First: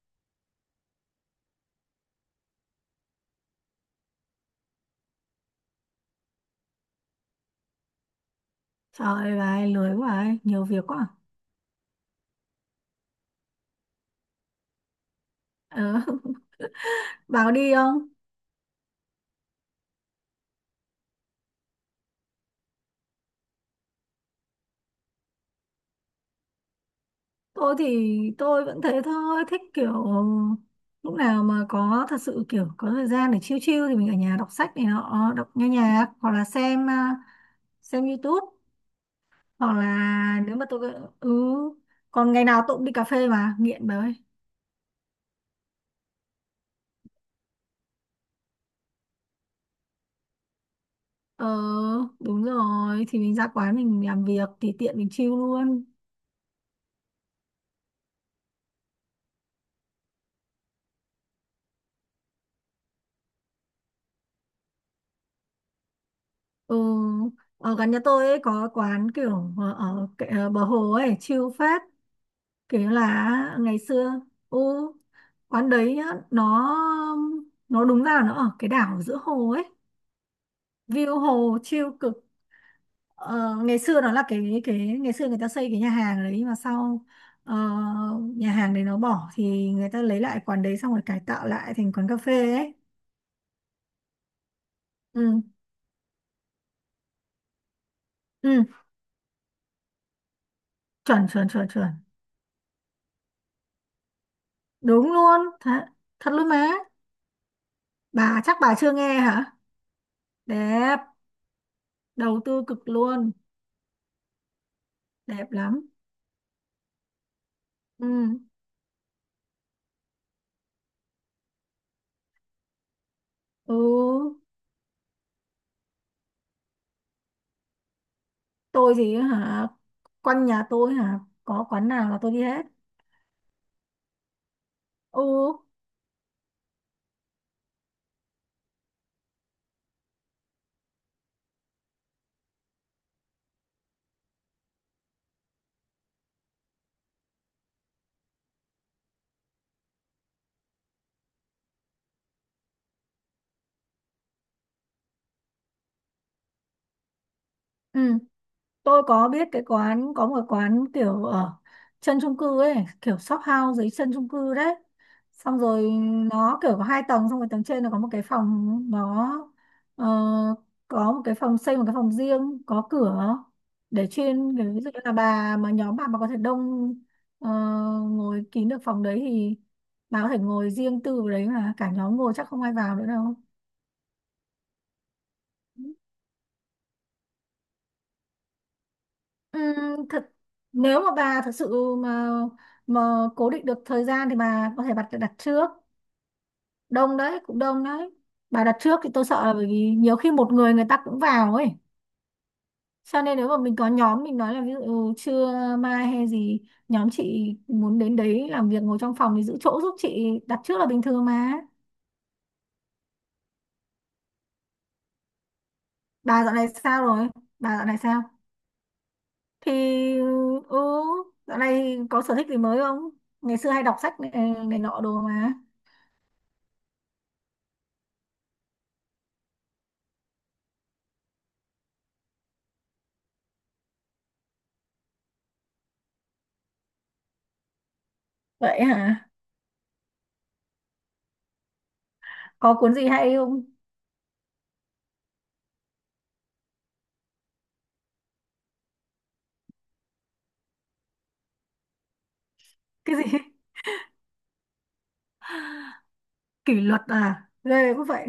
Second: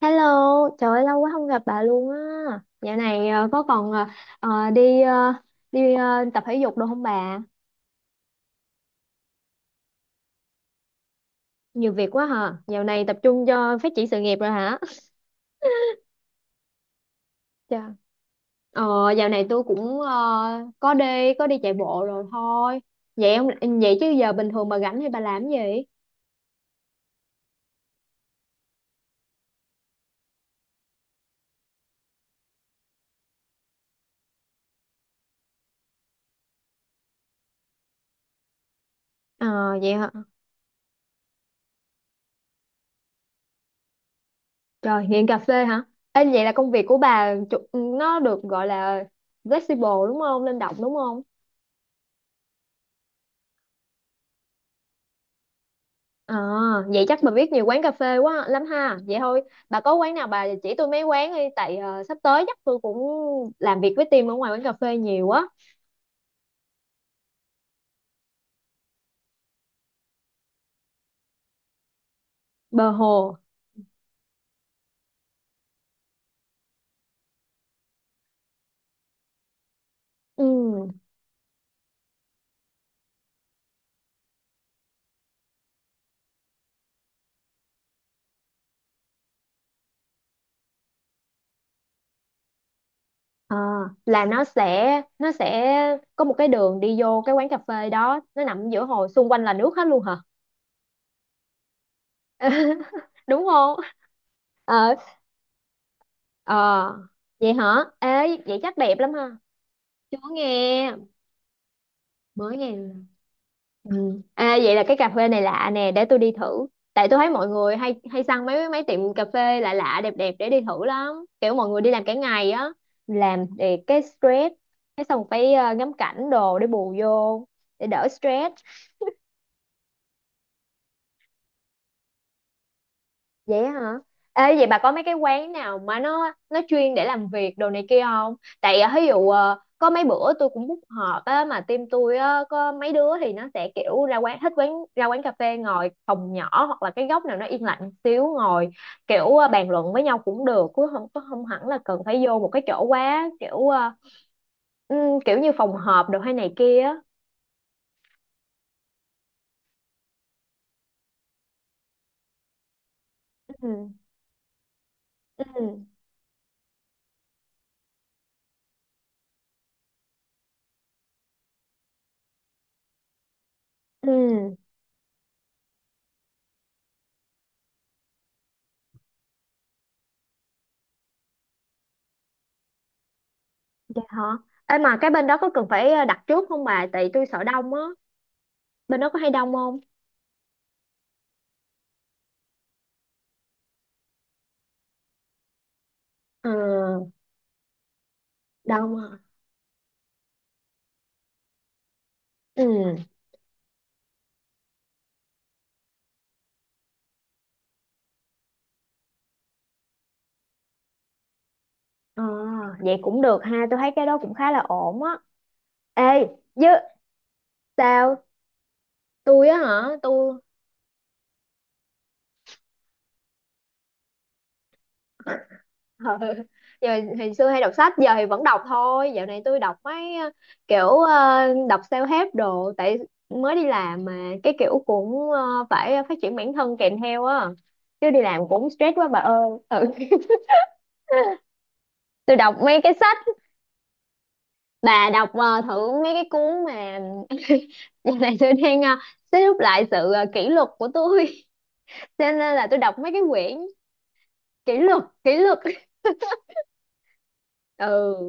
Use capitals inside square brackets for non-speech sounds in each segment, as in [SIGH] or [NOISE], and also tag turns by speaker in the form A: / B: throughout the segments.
A: Hello, trời ơi, lâu quá không gặp bà luôn á. Dạo này có còn đi đi ờ, tập thể dục đâu không bà?
B: Trời ơi, lười quá ấy, nhiều việc quá.
A: Nhiều việc quá hả? Dạo này tập trung cho phát triển sự nghiệp rồi hả?
B: Ờ, [LAUGHS] bảo đi
A: Dạ.
B: không?
A: Ờ, dạo này tôi cũng có đi chạy bộ rồi thôi. Vậy ông vậy chứ giờ bình thường bà rảnh thì bà làm cái gì?
B: Tôi thì tôi vẫn thế thôi, thích kiểu lúc nào mà có thật sự kiểu có thời gian để chill chill thì mình ở nhà đọc sách này nọ, đọc nghe nhạc hoặc là xem YouTube
A: Ờ,
B: hoặc là
A: vậy hả?
B: nếu mà tôi ừ còn ngày nào tôi cũng đi cà phê mà nghiện đấy.
A: Trời, nghiện cà phê hả? Ê, vậy là công việc của bà chủ- nó được gọi là flexible đúng không? Linh động đúng không?
B: Ờ, đúng rồi thì mình ra quán mình làm việc thì tiện mình chill luôn.
A: Ờ, vậy chắc bà biết nhiều quán cà phê quá lắm ha. Vậy thôi, bà có quán nào bà chỉ tôi mấy quán đi tại sắp tới chắc tôi cũng làm việc với team ở ngoài quán cà phê nhiều á.
B: Ừ, ở gần nhà tôi ấy có quán kiểu ở bờ hồ ấy chill phết, kiểu
A: Bờ
B: là
A: hồ.
B: ngày xưa ừ, quán đấy nhá, nó nó đúng ra là nó ở cái đảo giữa hồ ấy,
A: Ừ.
B: view hồ chill cực. Ờ, Ngày xưa nó là cái ngày xưa người ta xây cái nhà hàng đấy, mà sau ờ, nhà hàng đấy nó bỏ thì người ta lấy lại quán đấy xong rồi cải tạo lại thành quán cà phê ấy.
A: Ờ, là nó sẽ
B: Ừ,
A: nó sẽ có một cái đường đi vô cái quán cà phê đó, nó
B: ừ,
A: nằm giữa hồ, xung quanh là nước hết luôn hả?
B: chuẩn chuẩn chuẩn chuẩn.
A: [LAUGHS] Đúng không? Ờ,
B: Đúng luôn thật, thật luôn má.
A: ờ. Vậy hả? Ê,
B: Bà chắc
A: vậy
B: bà
A: chắc
B: chưa
A: đẹp lắm
B: nghe
A: ha.
B: hả?
A: Chưa nghe,
B: Đẹp, đầu
A: mới
B: tư
A: nghe.
B: cực luôn,
A: Ừ. À, vậy là cái cà phê này
B: đẹp
A: lạ
B: lắm.
A: nè để tôi đi thử tại tôi thấy mọi người hay
B: Ừ,
A: hay săn mấy mấy tiệm cà phê lạ lạ đẹp đẹp để đi thử lắm kiểu mọi người đi làm cả ngày á làm
B: ừ,
A: để cái stress cái xong phải ngắm cảnh đồ để bù vô để đỡ stress.
B: tôi thì hả, quanh nhà tôi hả, có quán nào là tôi đi hết.
A: Vậy hả? Ê, vậy bà có mấy cái
B: Ừ,
A: quán nào mà nó chuyên để làm việc đồ này kia không? Tại à, ví dụ có mấy bữa tôi cũng book họp á mà team tôi á có mấy đứa thì nó sẽ kiểu ra quán thích quán ra quán cà phê ngồi phòng nhỏ hoặc là cái góc nào nó yên lặng xíu ngồi kiểu bàn luận với nhau cũng được chứ không có không hẳn là cần phải vô một cái chỗ quá kiểu ừ, kiểu như phòng họp đồ hay này kia á.
B: ừ, tôi có biết cái quán, có một quán kiểu ở chân chung cư ấy, kiểu shop house
A: Ừ.
B: dưới chân chung cư đấy,
A: Ừ.
B: xong rồi nó kiểu có 2 tầng, xong rồi tầng trên nó có một cái phòng ờ, có một cái phòng, xây một cái phòng riêng có cửa để
A: Ừ.
B: chuyên kiểu ví dụ như là bà mà nhóm bà mà có thể đông, ờ, ngồi kín được phòng đấy thì bà có thể ngồi riêng tư vào đấy, mà cả nhóm ngồi chắc không ai vào nữa đâu.
A: Vậy hả? Ê mà cái bên đó có cần phải đặt trước không bà? Tại tôi sợ đông á. Bên đó có hay đông không?
B: Thật nếu mà bà thật sự mà cố định được thời gian thì bà có thể đặt đặt trước.
A: Ờ,
B: Đông đấy, cũng đông đấy, bà đặt
A: đông
B: trước thì
A: à.
B: tôi sợ là bởi vì nhiều khi một người, người ta cũng vào ấy,
A: Ừ.
B: cho nên nếu mà mình có nhóm mình nói là ví dụ trưa mai hay gì, nhóm chị muốn đến đấy làm việc ngồi trong phòng thì giữ chỗ giúp chị, đặt trước là bình thường mà.
A: Ờ, vậy cũng được ha, tôi thấy cái đó cũng khá là ổn á. Ê,
B: Bà dạo
A: chứ
B: này sao rồi? Bà dạo này sao
A: sao tôi á
B: thì
A: hả tôi
B: ừ dạo này có sở thích gì mới không? Ngày xưa hay đọc sách này, này nọ đồ mà.
A: [LAUGHS] Ờ, giờ hồi xưa hay đọc sách giờ thì vẫn đọc thôi dạo này tôi đọc mấy kiểu đọc self-help đồ tại mới đi làm mà cái kiểu cũng phải phát triển bản thân kèm theo á chứ đi làm cũng
B: Vậy
A: stress quá bà
B: hả?
A: ơi ừ. [LAUGHS] Tôi đọc
B: Có
A: mấy cái
B: cuốn gì
A: sách
B: hay không?
A: bà đọc thử mấy cái cuốn mà. [LAUGHS] Giờ này tôi đang xếp rút lại sự kỷ luật của tôi cho nên là tôi đọc mấy
B: Cái
A: cái
B: gì? [LAUGHS]
A: quyển kỷ luật kỷ luật.
B: Kỷ luật à, ghê, cũng
A: Ừ
B: vậy.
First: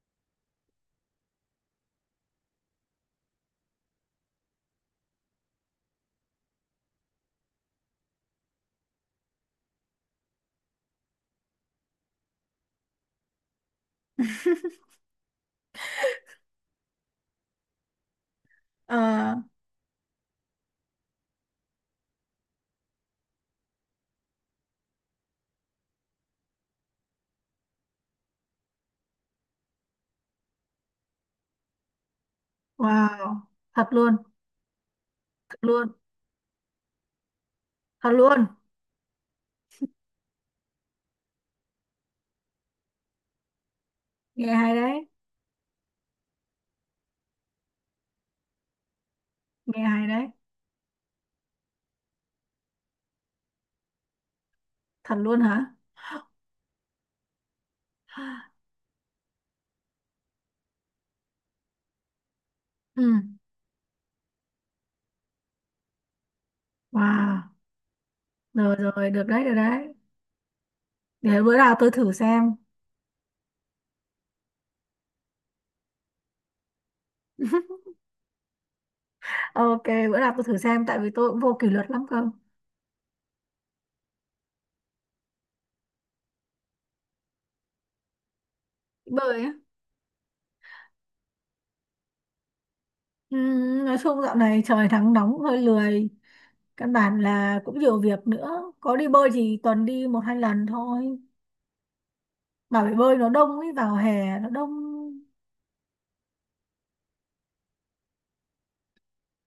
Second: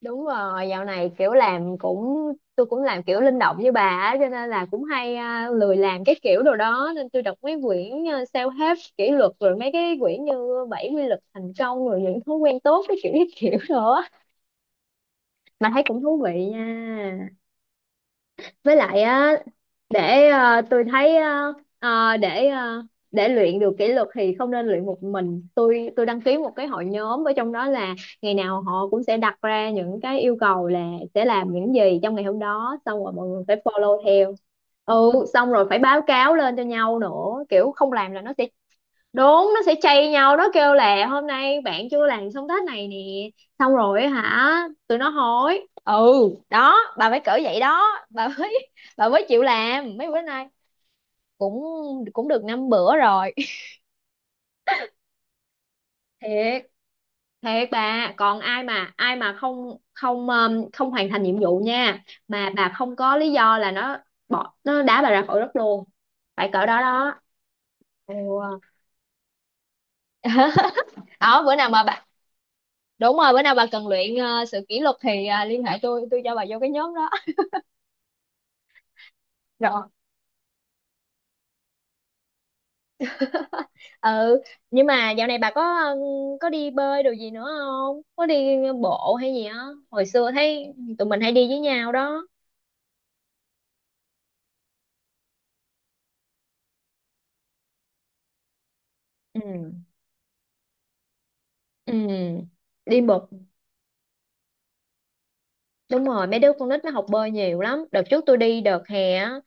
A: đúng rồi dạo này kiểu làm cũng tôi cũng làm kiểu linh động như bà á cho nên là cũng hay à, lười làm cái kiểu đồ đó nên tôi đọc mấy quyển self-help kỷ luật rồi mấy cái quyển như bảy quy luật thành công rồi những thói quen tốt cái kiểu đó mà thấy cũng thú vị nha với lại á
B: Ờ,
A: để tôi thấy để để luyện được kỷ luật thì không nên luyện một mình tôi đăng ký một cái hội nhóm ở trong đó là ngày nào họ cũng sẽ đặt ra những cái yêu cầu là sẽ làm những gì trong ngày hôm đó xong rồi mọi
B: wow,
A: người phải
B: thật
A: follow
B: luôn.
A: theo ừ xong
B: Thật
A: rồi phải
B: luôn.
A: báo cáo lên cho nhau nữa kiểu không
B: Thật
A: làm là nó
B: luôn.
A: sẽ đúng nó sẽ chây nhau nó kêu là hôm nay bạn chưa làm xong task này nè xong rồi á hả
B: Nghe hay
A: tụi
B: đấy.
A: nó hối ừ đó bà phải cỡ vậy đó bà mới [LAUGHS] bà mới chịu
B: Nghe
A: làm mấy
B: hay
A: bữa
B: đấy.
A: nay cũng cũng được 5 bữa rồi.
B: Thật luôn hả?
A: [LAUGHS] Thiệt thiệt bà còn
B: [GASPS]
A: ai mà không không không hoàn thành nhiệm vụ nha mà bà không
B: Ừ.
A: có lý do là nó bỏ nó đá bà ra khỏi đất luôn phải cỡ đó đó
B: Wow.
A: ừ.
B: Rồi rồi, được đấy, được đấy.
A: [LAUGHS]
B: Để
A: Đó bữa
B: bữa
A: nào
B: nào
A: mà
B: tôi
A: bà
B: thử xem.
A: đúng rồi bữa nào bà cần luyện sự kỷ luật thì liên hệ tôi cho bà vô cái nhóm đó. [LAUGHS]
B: [LAUGHS]
A: Rồi.
B: Ok, bữa nào tôi thử xem tại vì tôi cũng vô kỷ luật lắm cơ.
A: Ừ nhưng mà dạo này bà có có đi bơi đồ gì nữa không có đi bộ hay
B: Bơi
A: gì
B: á?
A: á hồi xưa thấy tụi mình hay đi với nhau đó.
B: Ừ, nói chung dạo này trời nắng nóng hơi lười, căn bản là cũng nhiều việc nữa, có đi bơi thì
A: Ừ.
B: tuần đi một hai lần thôi.
A: Ừ
B: Bà, bể
A: đi
B: bơi
A: bột
B: nó đông ấy, vào hè nó đông.
A: đúng rồi mấy đứa con nít nó học bơi nhiều lắm đợt trước tôi đi đợt hè á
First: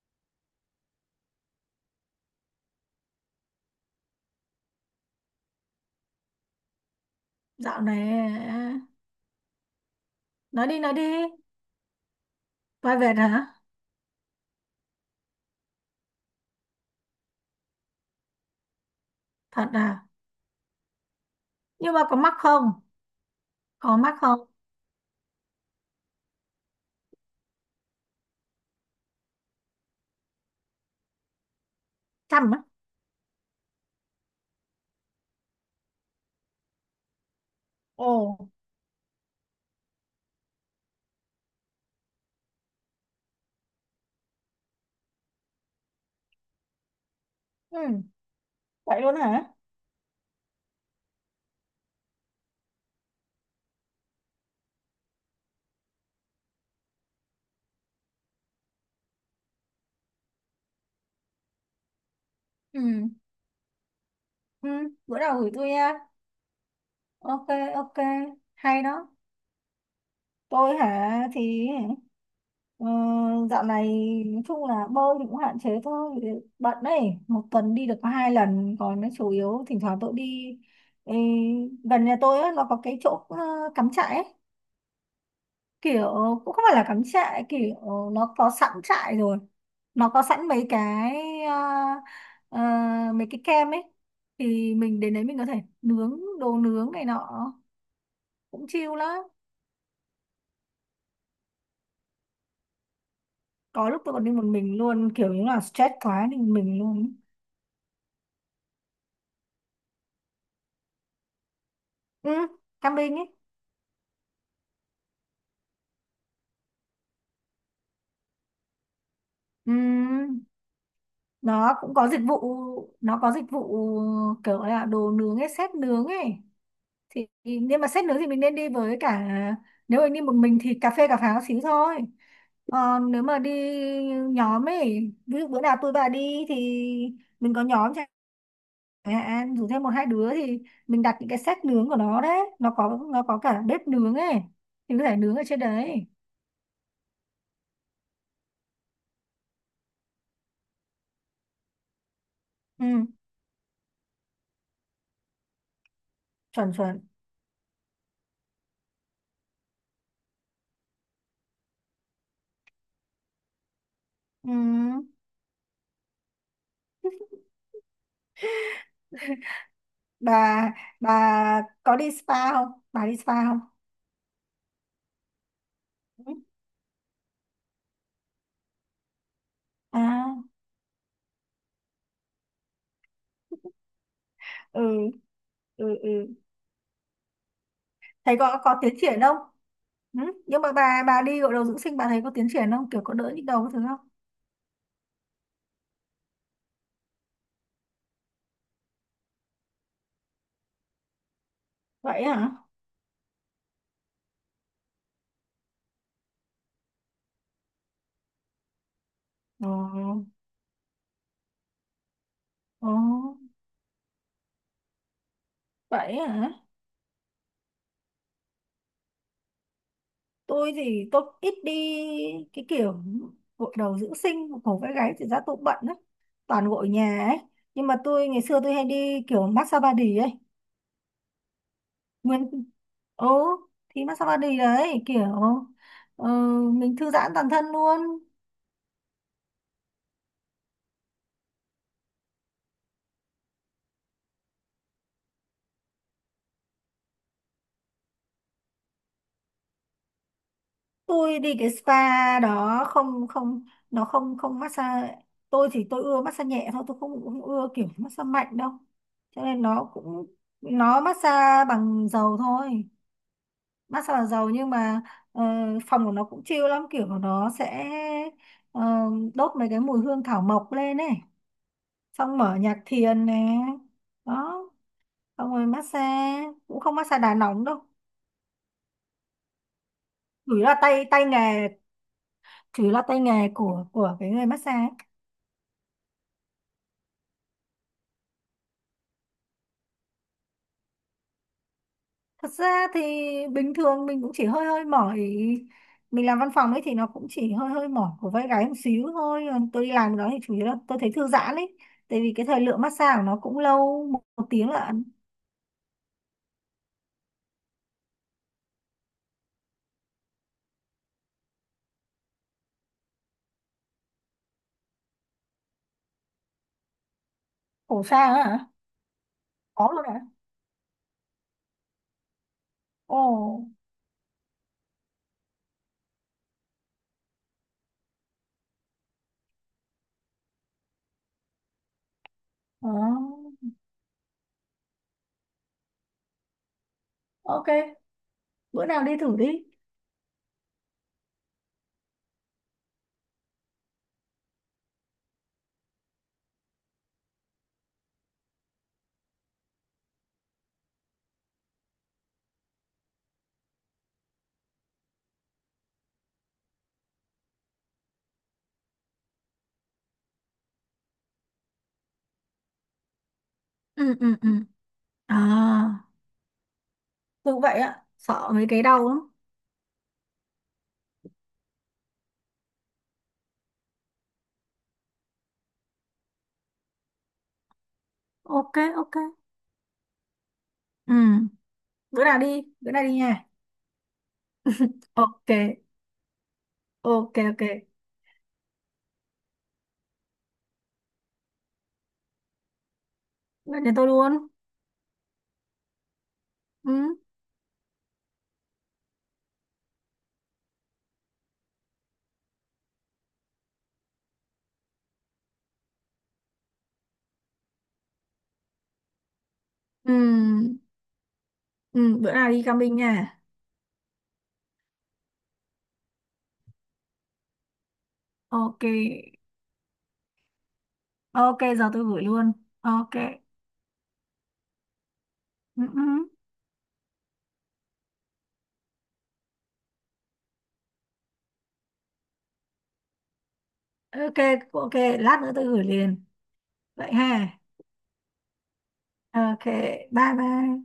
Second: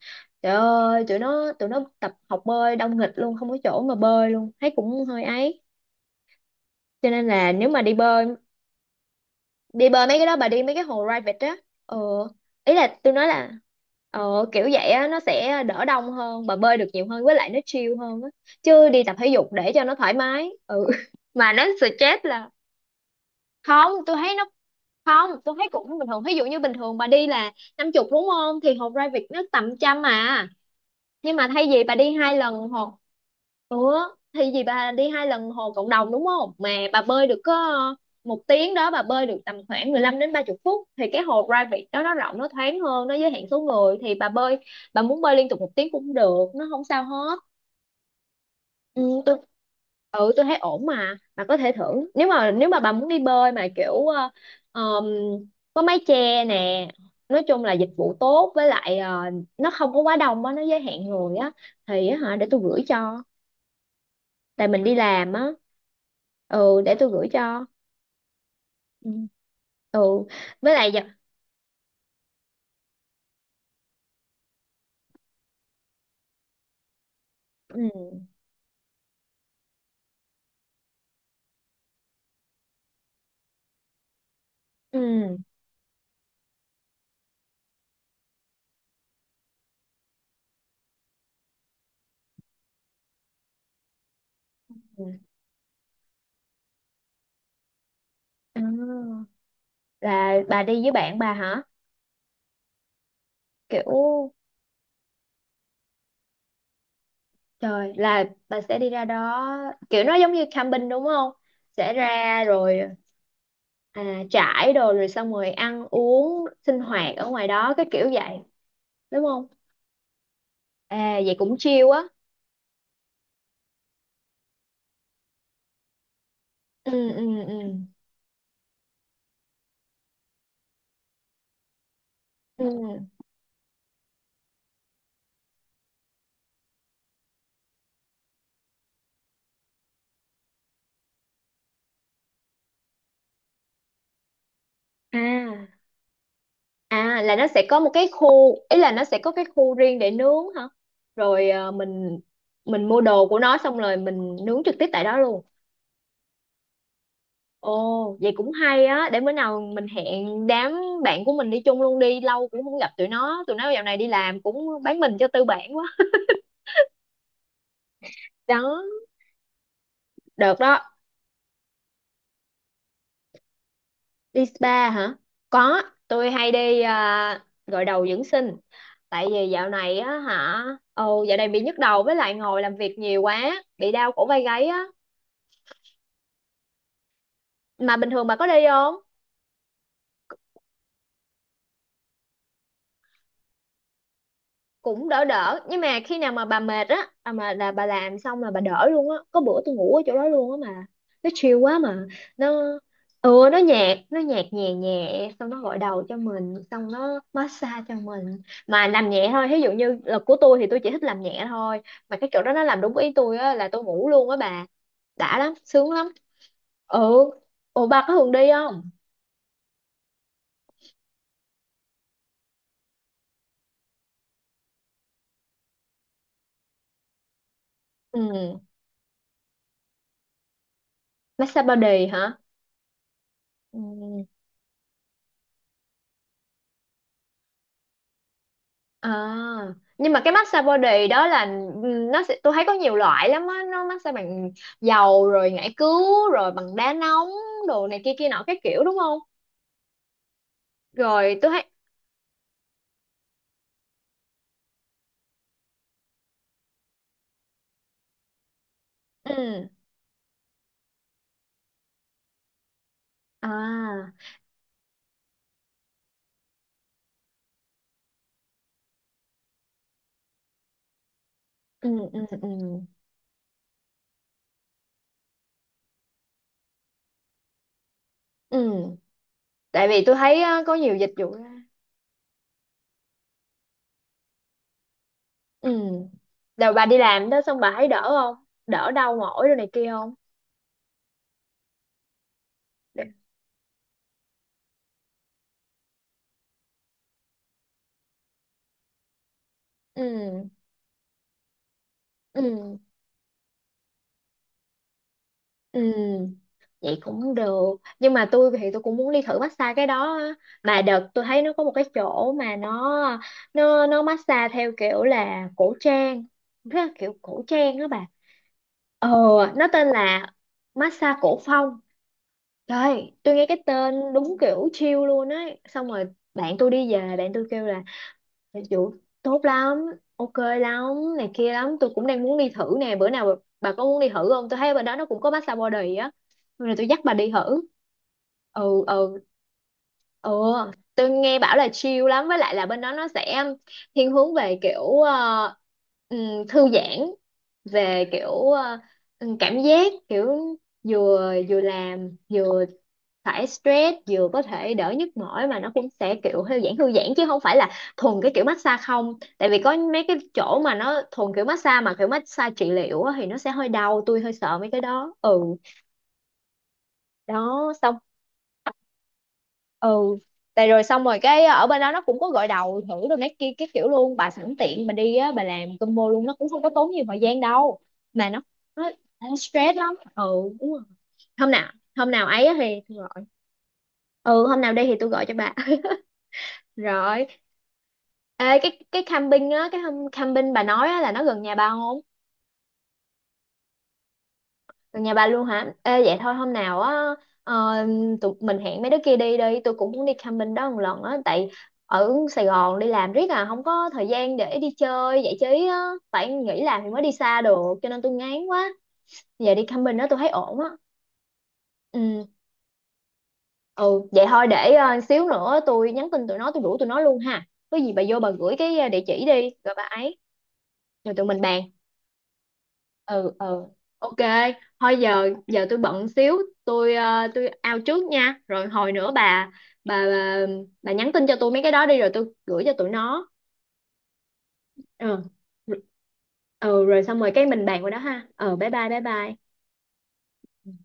A: trời ơi tụi nó tập học bơi đông nghịch luôn không có chỗ mà bơi luôn thấy cũng hơi ấy cho nên là nếu
B: Dạo
A: mà
B: này à,
A: đi bơi mấy cái đó bà đi mấy cái
B: nói đi,
A: hồ private á ờ ý là
B: vai
A: tôi
B: vẹt
A: nói
B: hả?
A: là ờ kiểu vậy á nó sẽ đỡ đông hơn bà bơi được nhiều hơn với lại nó chill hơn á chứ đi tập thể dục
B: Thật
A: để cho nó
B: à?
A: thoải mái ừ [LAUGHS] mà nó
B: Nhưng mà có
A: stress
B: mắc
A: là
B: không?
A: không
B: Có mắc
A: tôi thấy
B: không?
A: nó không tôi thấy cũng bình thường ví dụ như bình thường bà đi là 50 đúng không thì hồ private nó tầm 100 à nhưng mà thay vì bà đi hai
B: Chăm
A: lần
B: á.
A: hồ ủa thay vì bà đi hai lần hồ cộng đồng đúng không mà bà bơi được có
B: Ồ,
A: một tiếng đó bà bơi được tầm khoảng 15 đến 30 phút thì cái hồ private đó nó rộng nó thoáng hơn nó giới hạn số người thì bà bơi bà muốn bơi liên tục một tiếng cũng được nó không sao hết.
B: ừ, vậy
A: Ừ,
B: luôn
A: tôi
B: hả?
A: ừ tôi thấy ổn mà bà có thể thử nếu mà bà muốn đi bơi mà kiểu ờm, có mái che nè nói chung là dịch vụ tốt với lại nó không có quá đông á nó giới hạn người á thì á hả để tôi gửi
B: Ừ,
A: cho tại
B: ừ,
A: mình đi
B: bữa
A: làm
B: nào
A: á
B: gửi tôi nha.
A: ừ để tôi gửi
B: Ok,
A: cho
B: ok, hay
A: ừ
B: đó.
A: ừ với
B: Tôi
A: lại giờ
B: hả thì ờ, dạo này nói chung là bơi thì cũng hạn chế thôi, bận đấy, một tuần đi được có
A: ừ
B: 2 lần, còn nó chủ yếu thỉnh thoảng tôi đi. Ê, gần nhà tôi á, nó có cái chỗ cắm trại ấy,
A: ừ
B: kiểu cũng không phải là cắm trại, kiểu nó có sẵn trại rồi, nó có sẵn mấy cái ờ, ờ, mấy cái kem ấy, thì mình đến
A: ừ.
B: đấy mình có thể nướng đồ nướng này nọ cũng chill lắm.
A: À, là bà đi với bạn bà hả
B: Có
A: kiểu.
B: lúc tôi còn đi một mình luôn, kiểu như là stress quá đi một mình luôn.
A: Trời, là bà sẽ đi ra đó kiểu nó giống như camping đúng không? Sẽ ra
B: Ừ,
A: rồi
B: camping ấy.
A: à, trải đồ rồi xong rồi ăn uống sinh hoạt ở ngoài đó cái kiểu vậy đúng không?
B: Ừ,
A: À vậy cũng
B: nó
A: chill
B: cũng
A: á.
B: có dịch vụ, nó có dịch vụ kiểu là đồ nướng ấy, set nướng ấy,
A: Ừ ừ ừ.
B: nhưng mà sách nướng thì mình nên đi với cả, nếu mình đi một mình thì cà phê cà pháo xíu thôi,
A: Ừ.
B: còn nếu mà đi nhóm ấy, ví dụ bữa nào tôi và đi thì mình có nhóm chẳng hạn rủ thêm một hai đứa thì mình đặt những cái set nướng của nó đấy, nó có cả bếp nướng ấy thì có thể nướng ở trên
A: À,
B: đấy.
A: à là nó sẽ có một cái khu ý là nó sẽ có cái khu riêng để nướng hả? Rồi à, mình mua
B: Ừ,
A: đồ của nó xong rồi mình nướng trực tiếp tại đó luôn.
B: chuẩn chuẩn.
A: Ồ, vậy cũng hay á, để bữa nào mình hẹn đám bạn của mình đi chung luôn đi, lâu cũng không gặp tụi nó dạo này đi làm
B: Ừ.
A: cũng bán mình cho tư bản quá. Đó, được
B: bà
A: đó,
B: bà có đi spa không, bà đi spa không?
A: đi spa hả? Có, tôi
B: Ừ.
A: hay đi à, gội đầu dưỡng sinh, tại vì dạo này á
B: À.
A: hả, ồ dạo này bị nhức đầu với lại ngồi làm việc nhiều quá, bị đau cổ vai gáy
B: Ừ,
A: á.
B: ừ, ừ.
A: Mà bình thường bà
B: Thấy
A: có
B: có
A: đi
B: có
A: không?
B: tiến triển không? Ừ? Nhưng mà bà đi gội đầu dưỡng sinh bà thấy có tiến triển không, kiểu có đỡ nhức đầu cái thứ không?
A: Cũng đỡ đỡ nhưng mà khi nào mà bà mệt á à mà là bà làm xong là bà đỡ luôn á có bữa tôi ngủ ở chỗ đó luôn á mà nó chill quá mà
B: Vậy hả?
A: nó ừ nó nhạt nhẹ nhẹ xong nó gội đầu cho mình xong nó massage cho mình mà làm nhẹ thôi ví
B: ờ,
A: dụ như là của tôi thì tôi chỉ thích làm nhẹ thôi mà cái chỗ đó nó làm
B: ờ,
A: đúng ý tôi á là tôi ngủ luôn á bà đã lắm sướng lắm
B: Vậy hả?
A: ừ ủa bà có thường đi không
B: Tôi thì tôi ít đi cái kiểu gội đầu dưỡng sinh cổ vai gáy thì ra, tôi cũng bận đấy, toàn gội nhà ấy, nhưng mà
A: ừ
B: tôi ngày xưa tôi hay đi kiểu massage body ấy,
A: massage body hả
B: nguyên ố
A: ừ.
B: thì massage body đấy kiểu ờ, mình thư giãn toàn thân luôn.
A: À, nhưng mà cái massage body đó là nó sẽ tôi thấy có nhiều loại lắm á, nó massage bằng dầu rồi ngải cứu rồi bằng đá nóng đồ này kia kia nọ cái kiểu đúng không? Rồi
B: Tôi
A: tôi
B: đi
A: thấy
B: cái spa đó không không, nó không không massage. Tôi thì tôi ưa massage nhẹ thôi, tôi không ưa kiểu massage mạnh đâu, cho nên
A: ừ
B: nó cũng nó massage bằng dầu thôi.
A: à
B: Massage bằng dầu, nhưng mà ờ, phòng của nó cũng chill lắm, kiểu của nó sẽ ờ, đốt mấy cái mùi hương thảo mộc lên này,
A: ừ ừ
B: xong
A: ừ
B: mở nhạc thiền nè, đó, xong rồi massage cũng không massage đá nóng đâu.
A: ừ tại vì tôi thấy
B: chủ
A: á,
B: yếu là
A: có nhiều
B: tay
A: dịch
B: tay
A: vụ ra.
B: nghề Chủ yếu là tay nghề của cái người massage ấy.
A: Ừ. Rồi bà đi làm đó xong bà thấy đỡ không? Đỡ đau mỏi đồ này kia không?
B: Thật ra thì
A: Để-
B: bình thường mình cũng chỉ hơi hơi mỏi, mình làm văn phòng ấy thì nó cũng chỉ hơi hơi mỏi của vai gáy một xíu thôi, còn tôi đi làm đó thì
A: Ừ
B: chủ yếu là tôi thấy thư giãn ấy, tại vì cái thời
A: ừ
B: lượng massage của nó cũng lâu, một tiếng là.
A: Ừ, vậy cũng được. Nhưng mà tôi thì tôi cũng muốn đi thử massage cái đó á. Mà đợt tôi thấy nó có một cái chỗ mà nó massage theo kiểu là cổ trang, rất là kiểu cổ trang đó
B: Khổ
A: bà.
B: xa á hả?
A: Ờ, nó tên
B: Có luôn hả?
A: là massage cổ phong. Trời,
B: Ồ.
A: tôi nghe cái tên đúng kiểu chill luôn ấy. Xong rồi bạn tôi đi về, bạn tôi kêu là Dạ chủ tốt lắm, ok lắm, này kia lắm, tôi cũng đang muốn đi thử
B: ờ,
A: nè, bữa nào bà có muốn đi thử không? Tôi thấy bên đó nó cũng có massage body á, rồi tôi dắt bà đi thử.
B: ok,
A: Ừ
B: bữa nào đi
A: ừ.
B: thử đi.
A: Ừ, tôi nghe bảo là chill lắm với lại là bên đó nó sẽ thiên hướng về kiểu thư giãn về kiểu cảm giác kiểu vừa vừa làm vừa thải stress vừa có thể đỡ nhức mỏi mà nó cũng sẽ kiểu thư giãn chứ không phải là thuần cái kiểu massage không tại vì có mấy cái chỗ mà nó thuần kiểu massage mà kiểu massage trị liệu á, thì nó sẽ hơi đau
B: Ừ,
A: tôi hơi
B: ừ, ừ.
A: sợ mấy cái đó
B: À,
A: ừ
B: tôi cũng
A: đó
B: vậy
A: xong
B: ạ, sợ mấy cái đau lắm.
A: ừ tại rồi xong rồi cái ở bên đó nó cũng có gội đầu thử đồ này kia cái kiểu luôn bà sẵn tiện bà đi á bà làm combo luôn nó cũng không có tốn nhiều thời gian đâu mà nó
B: Ok,
A: nó,
B: ok.
A: nó stress lắm ừ đúng rồi
B: Ừ,
A: hôm nào hôm
B: bữa
A: nào
B: nào
A: ấy á
B: đi,
A: thì
B: bữa
A: tôi
B: nào đi
A: gọi
B: nha.
A: ừ hôm nào đi thì tôi gọi cho
B: Ok,
A: bà [LAUGHS] rồi.
B: ok. Ok,
A: Ê, cái camping á cái hôm camping bà nói á, là nó gần nhà bà không?
B: bạn nhà tôi luôn.
A: Từ nhà bà luôn hả? Ê vậy thôi hôm nào
B: Ừ.
A: á ờ, tụi mình hẹn mấy đứa kia đi đi, tôi cũng muốn đi camping đó một lần á tại ở Sài Gòn đi làm riết à không có thời gian để đi chơi giải trí á, phải nghỉ làm thì mới đi xa được cho nên tôi ngán quá. Giờ đi camping đó tôi thấy ổn á.
B: Ừ, ừ,
A: Ừ,
B: bữa nào đi camping nha.
A: ừ vậy thôi để xíu nữa tôi nhắn tin tụi nó tôi rủ tụi nó luôn ha. Có gì bà vô bà gửi cái
B: Ok,
A: địa chỉ đi rồi bà ấy rồi tụi mình
B: ok,
A: bàn.
B: giờ tôi gửi luôn. Ok,
A: Ừ ừ ok thôi giờ giờ tôi
B: ừ, ừ.
A: bận xíu tôi tôi out trước nha rồi hồi nữa bà bà bà, bà nhắn tin cho tôi mấy cái đó đi rồi tôi gửi cho tụi nó
B: Ok, ok,
A: ừ
B: lát nữa tôi gửi liền.
A: ừ rồi
B: Vậy
A: xong rồi cái
B: ha.
A: mình bàn qua đó ha ừ bye bye bye bye.
B: Ok, bye bye.